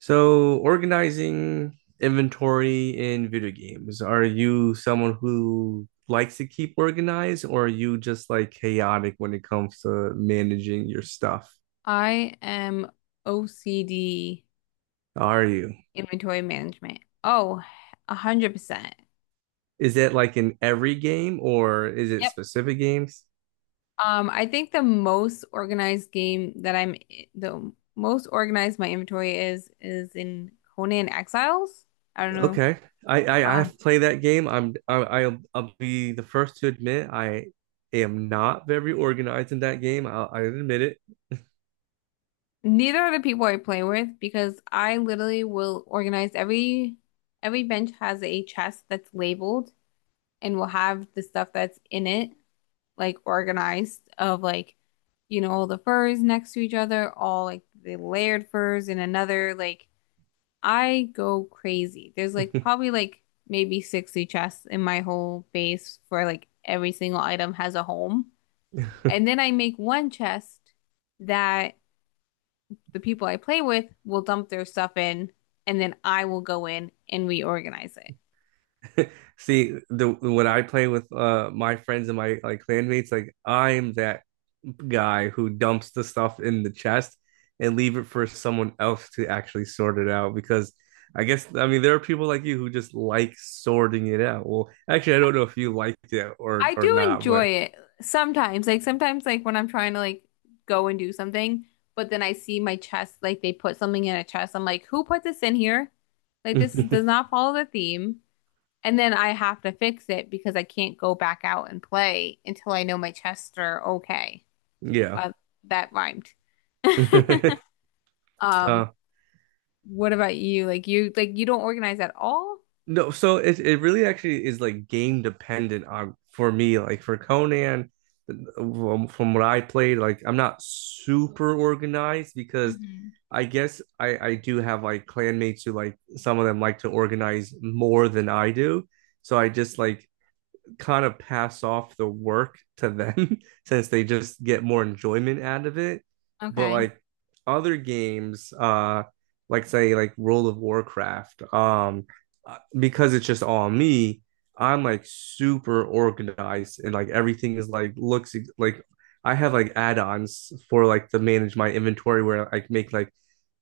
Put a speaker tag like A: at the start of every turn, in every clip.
A: So, organizing inventory in video games, are you someone who likes to keep organized, or are you just like chaotic when it comes to managing your stuff?
B: I am OCD
A: Are you?
B: inventory management. Oh, 100%.
A: Is it like in every game, or is it
B: Yep.
A: specific games?
B: I think the most organized game that I'm the most organized my inventory is in Conan Exiles. I don't know.
A: Okay. I
B: Um,
A: have played that game. I'll be the first to admit I am not very organized in that game. I admit it.
B: neither are the people I play with, because I literally will organize every— every bench has a chest that's labeled and will have the stuff that's in it, like organized of, like, you know, all the furs next to each other, all like the layered furs in another. Like, I go crazy. There's like probably like maybe 60 chests in my whole base, for like every single item has a home. And then I make one chest that the people I play with will dump their stuff in, and then I will go in and reorganize it.
A: See, the when I play with my friends and my like clanmates, like I'm that guy who dumps the stuff in the chest and leave it for someone else to actually sort it out because I guess I mean there are people like you who just like sorting it out. Well, actually, I don't know if you liked it or
B: I do
A: not,
B: enjoy
A: but
B: it sometimes. Like sometimes like when I'm trying to like go and do something, but then I see my chest, like they put something in a chest. I'm like, who put this in here? Like this is— does not follow the theme. And then I have to fix it because I can't go back out and play until I know my chests are okay.
A: yeah.
B: Well, that rhymed.
A: uh,
B: Um, what about you? Like you don't organize at all?
A: No, so it really actually is like game dependent on for me. Like for Conan, from what I played, like I'm not super organized because
B: Hmm.
A: I guess I do have like clanmates who like some of them like to organize more than I do. So I just like kind of pass off the work to them since they just get more enjoyment out of it. But
B: Okay.
A: like other games, like say like World of Warcraft, because it's just all me, I'm like super organized and like everything is like looks like I have like add-ons for like to manage my inventory where I make like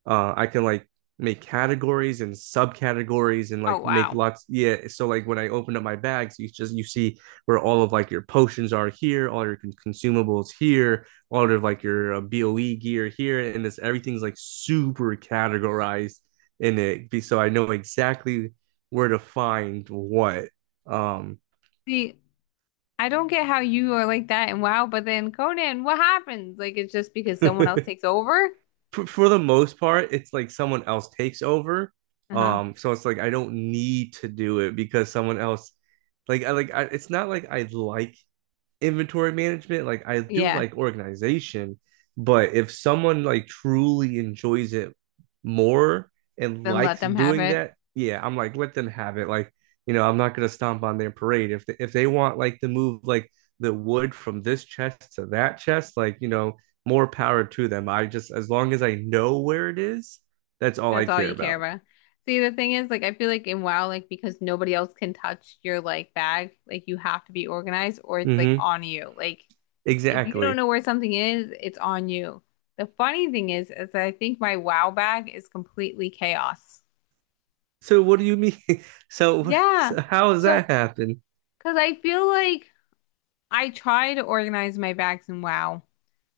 A: I can like make categories and subcategories and
B: Oh,
A: like make
B: wow.
A: lots yeah so like when I open up my bags you see where all of like your potions are here all your consumables here all of like your boe gear here and this everything's like super categorized in it so I know exactly where to find what um
B: See, I don't get how you are like that and WoW, but then Conan, what happens? Like it's just because someone else takes over?
A: for the most part, it's like someone else takes over.
B: Uh-huh.
A: So it's like I don't need to do it because someone else, it's not like I like inventory management. Like I do
B: Yeah.
A: like organization, but if someone like truly enjoys it more and
B: Then let
A: likes
B: them have
A: doing
B: it.
A: that, yeah, I'm like let them have it. Like you know, I'm not gonna stomp on their parade if they want like to move like the wood from this chest to that chest, like you know, more power to them. I just as long as I know where it is, that's all I
B: That's all
A: care
B: you care
A: about.
B: about. See, the thing is, like I feel like in WoW, like because nobody else can touch your like bag, like you have to be organized or it's like
A: Mm-hmm.
B: on you. Like if you don't
A: Exactly.
B: know where something is, it's on you. The funny thing is that I think my WoW bag is completely chaos.
A: So what do you mean? So,
B: Yeah.
A: so how does
B: So,
A: that happen?
B: because I feel like I try to organize my bags in WoW.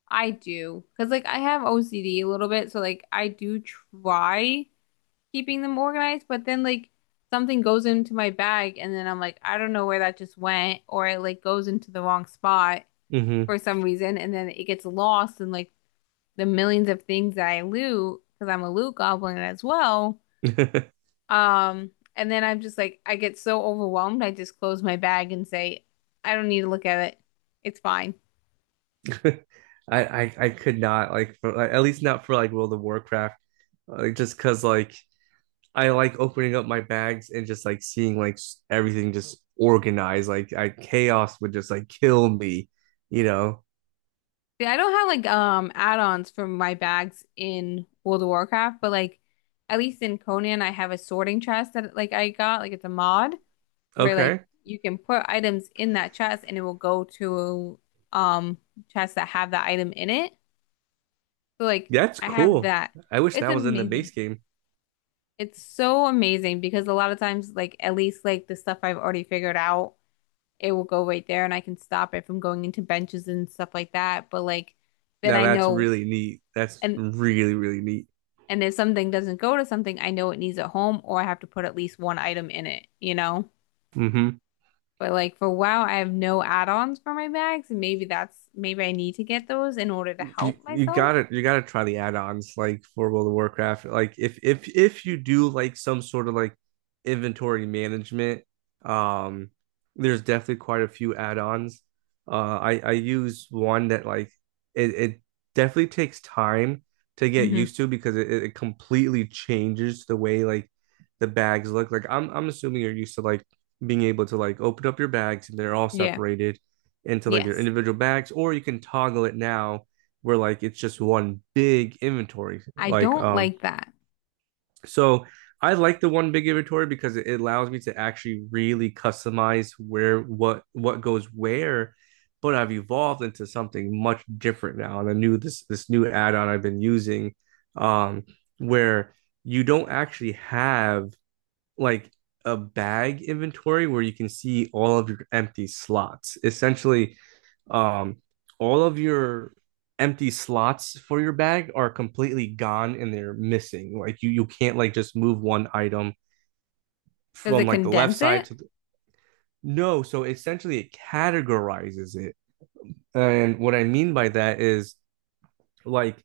B: I do. Because, like, I have OCD a little bit. So, like, I do try keeping them organized. But then, like, something goes into my bag. And then I'm like, I don't know where that just went. Or it, like, goes into the wrong spot
A: Mm-hmm.
B: for some reason. And then it gets lost in, like, the millions of things that I loot. Because I'm a loot goblin as well. Um, and then I'm just like, I get so overwhelmed. I just close my bag and say, I don't need to look at it. It's fine.
A: I could not like for like, at least not for like World of Warcraft like just cause like I like opening up my bags and just like seeing like everything just organized like I chaos would just like kill me you know.
B: See, I don't have like add-ons for my bags in World of Warcraft, but like at least in Conan I have a sorting chest that like I got, like it's a mod where like
A: Okay,
B: you can put items in that chest and it will go to um chests that have that item in it. So like
A: that's
B: I have
A: cool.
B: that.
A: I wish that
B: It's
A: was in the
B: amazing.
A: base game.
B: It's so amazing because a lot of times like at least like the stuff I've already figured out, it will go right there and I can stop it from going into benches and stuff like that. But like then
A: Now
B: I
A: that's
B: know
A: really neat, that's
B: and
A: really really neat.
B: and if something doesn't go to something, I know it needs at home or I have to put at least one item in it, you know?
A: Mm-hmm.
B: But like for WoW, I have no add-ons for my bags, and maybe that's— maybe I need to get those in order to
A: you
B: help
A: you
B: myself.
A: gotta you gotta try the add-ons like for World of Warcraft. Like if you do like some sort of like inventory management, um, there's definitely quite a few add-ons. I use one that like it definitely takes time to get used
B: Hmm.
A: to because it completely changes the way like the bags look. Like I'm assuming you're used to like being able to like open up your bags and they're all
B: Yeah.
A: separated into like their
B: Yes.
A: individual bags, or you can toggle it now where like it's just one big inventory.
B: I
A: Like
B: don't like that.
A: so I like the one big inventory because it allows me to actually really customize where what goes where. But I've evolved into something much different now, and I knew this new add-on I've been using, um, where you don't actually have like a bag inventory where you can see all of your empty slots. Essentially, um, all of your empty slots for your bag are completely gone and they're missing. Like you can't like just move one item
B: Does
A: from
B: it
A: like the left
B: condense
A: side
B: it?
A: to the no. So essentially, it categorizes it. And what I mean by that is like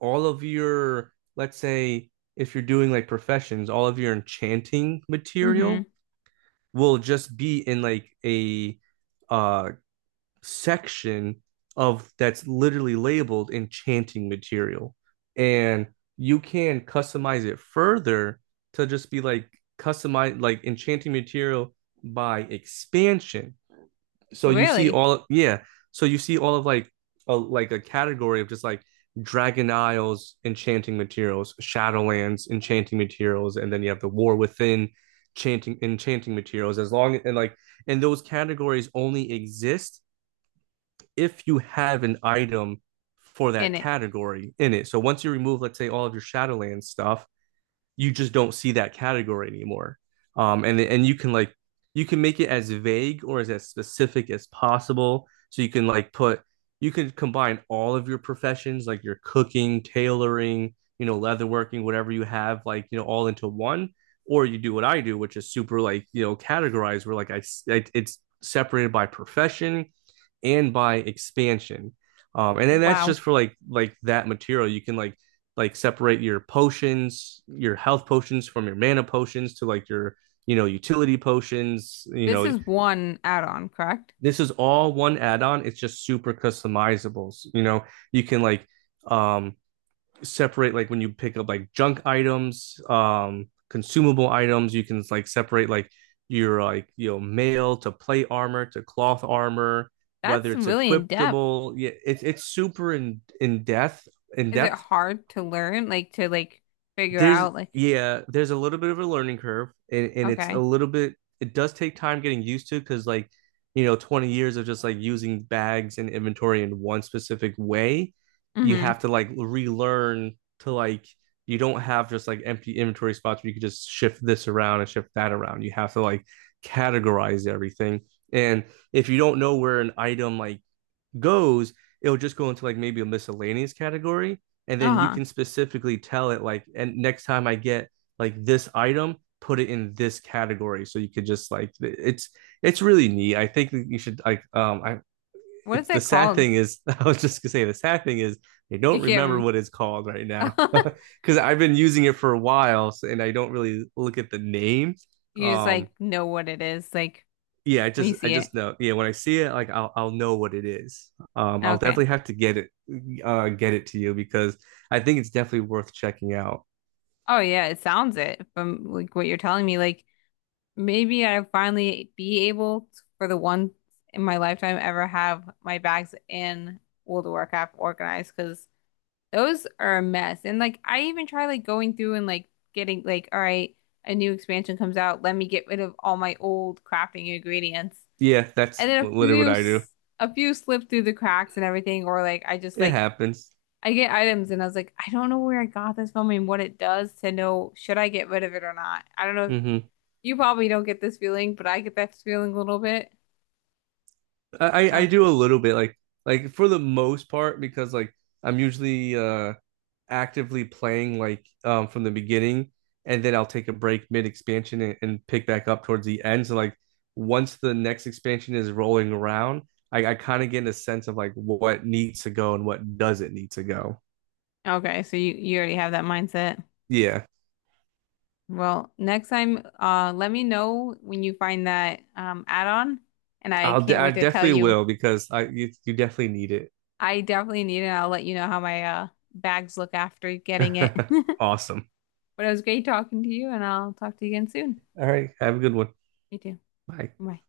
A: all of your, let's say, if you're doing like professions, all of your enchanting
B: Hmm.
A: material will just be in like a uh section of that's literally labeled enchanting material and you can customize it further to just be like customize like enchanting material by expansion so you see
B: Really?
A: all yeah so you see all of like a category of just like dragon isles enchanting materials, shadowlands enchanting materials, and then you have the war within chanting enchanting materials as long and like and those categories only exist if you have an item for that
B: In it.
A: category in it so once you remove let's say all of your shadowlands stuff you just don't see that category anymore. And you can like you can make it as vague or as specific as possible. So you can like put you can combine all of your professions, like your cooking, tailoring, you know, leatherworking, whatever you have, like you know, all into one. Or you do what I do, which is super like you know categorized, where like I it's separated by profession and by expansion. And then that's
B: Wow.
A: just for like that material. You can like separate your potions, your health potions from your mana potions to like your you know utility potions. You
B: This
A: know
B: is one add-on, correct?
A: this is all one add-on. It's just super customizable. You know you can like um separate like when you pick up like junk items, consumable items. You can like separate like your like you know mail to plate armor to cloth armor,
B: That's
A: whether it's
B: really in depth.
A: equipable. Yeah, it's super in depth in
B: Is it
A: depth
B: hard to learn, like to like figure
A: There's
B: out like
A: Yeah, there's a little bit of a learning curve and it's a
B: okay.
A: little bit it does take time getting used to because like you know, 20 years of just like using bags and inventory in one specific way, you
B: Hmm.
A: have to like relearn to like you don't have just like empty inventory spots where you can just shift this around and shift that around. You have to like categorize everything. And if you don't know where an item like goes, it'll just go into like maybe a miscellaneous category. And then you
B: Uh-huh.
A: can specifically tell it like, and next time I get like this item, put it in this category. So you could just like it's really neat. I think you should like I
B: What is
A: it's the
B: that
A: sad
B: called?
A: thing is I was just gonna say the sad thing is I
B: You
A: don't remember
B: can't.
A: what it's called right now because I've been using it for a while so, and I don't really look at the name.
B: You just
A: Um,
B: like know what it is, like
A: yeah,
B: when you
A: I
B: see it.
A: just know. Yeah, when I see it, like I'll know what it is. I'll
B: Okay.
A: definitely have to get it to you because I think it's definitely worth checking out.
B: Oh yeah, it sounds it from like what you're telling me. Like maybe I'll finally be able to, for the once in my lifetime ever have my bags in World of Warcraft organized, because those are a mess. And like I even try like going through and like getting like, all right, a new expansion comes out. Let me get rid of all my old crafting ingredients,
A: Yeah, that's
B: and then
A: literally what I do.
B: a few slip through the cracks and everything, or like I just
A: It
B: like
A: happens.
B: I get items and I was like, I don't know where I got this from and what it does to know should I get rid of it or not. I don't know if
A: Hmm.
B: you probably don't get this feeling, but I get that feeling a little bit.
A: I
B: Oh,
A: do a little bit like for the most part because like I'm usually actively playing like from the beginning and then I'll take a break mid expansion and pick back up towards the end. So like once the next expansion is rolling around, I kind of get a sense of like what needs to go and what doesn't need to go.
B: okay. So you already have that mindset.
A: Yeah,
B: Well, next time, let me know when you find that add-on and I can't
A: I
B: wait to tell
A: definitely
B: you.
A: will because I you, you definitely need it.
B: I definitely need it. I'll let you know how my bags look after getting it.
A: Awesome.
B: But it was great talking to you and I'll talk to you again soon.
A: All right, have a good one.
B: You too.
A: Bye.
B: Bye.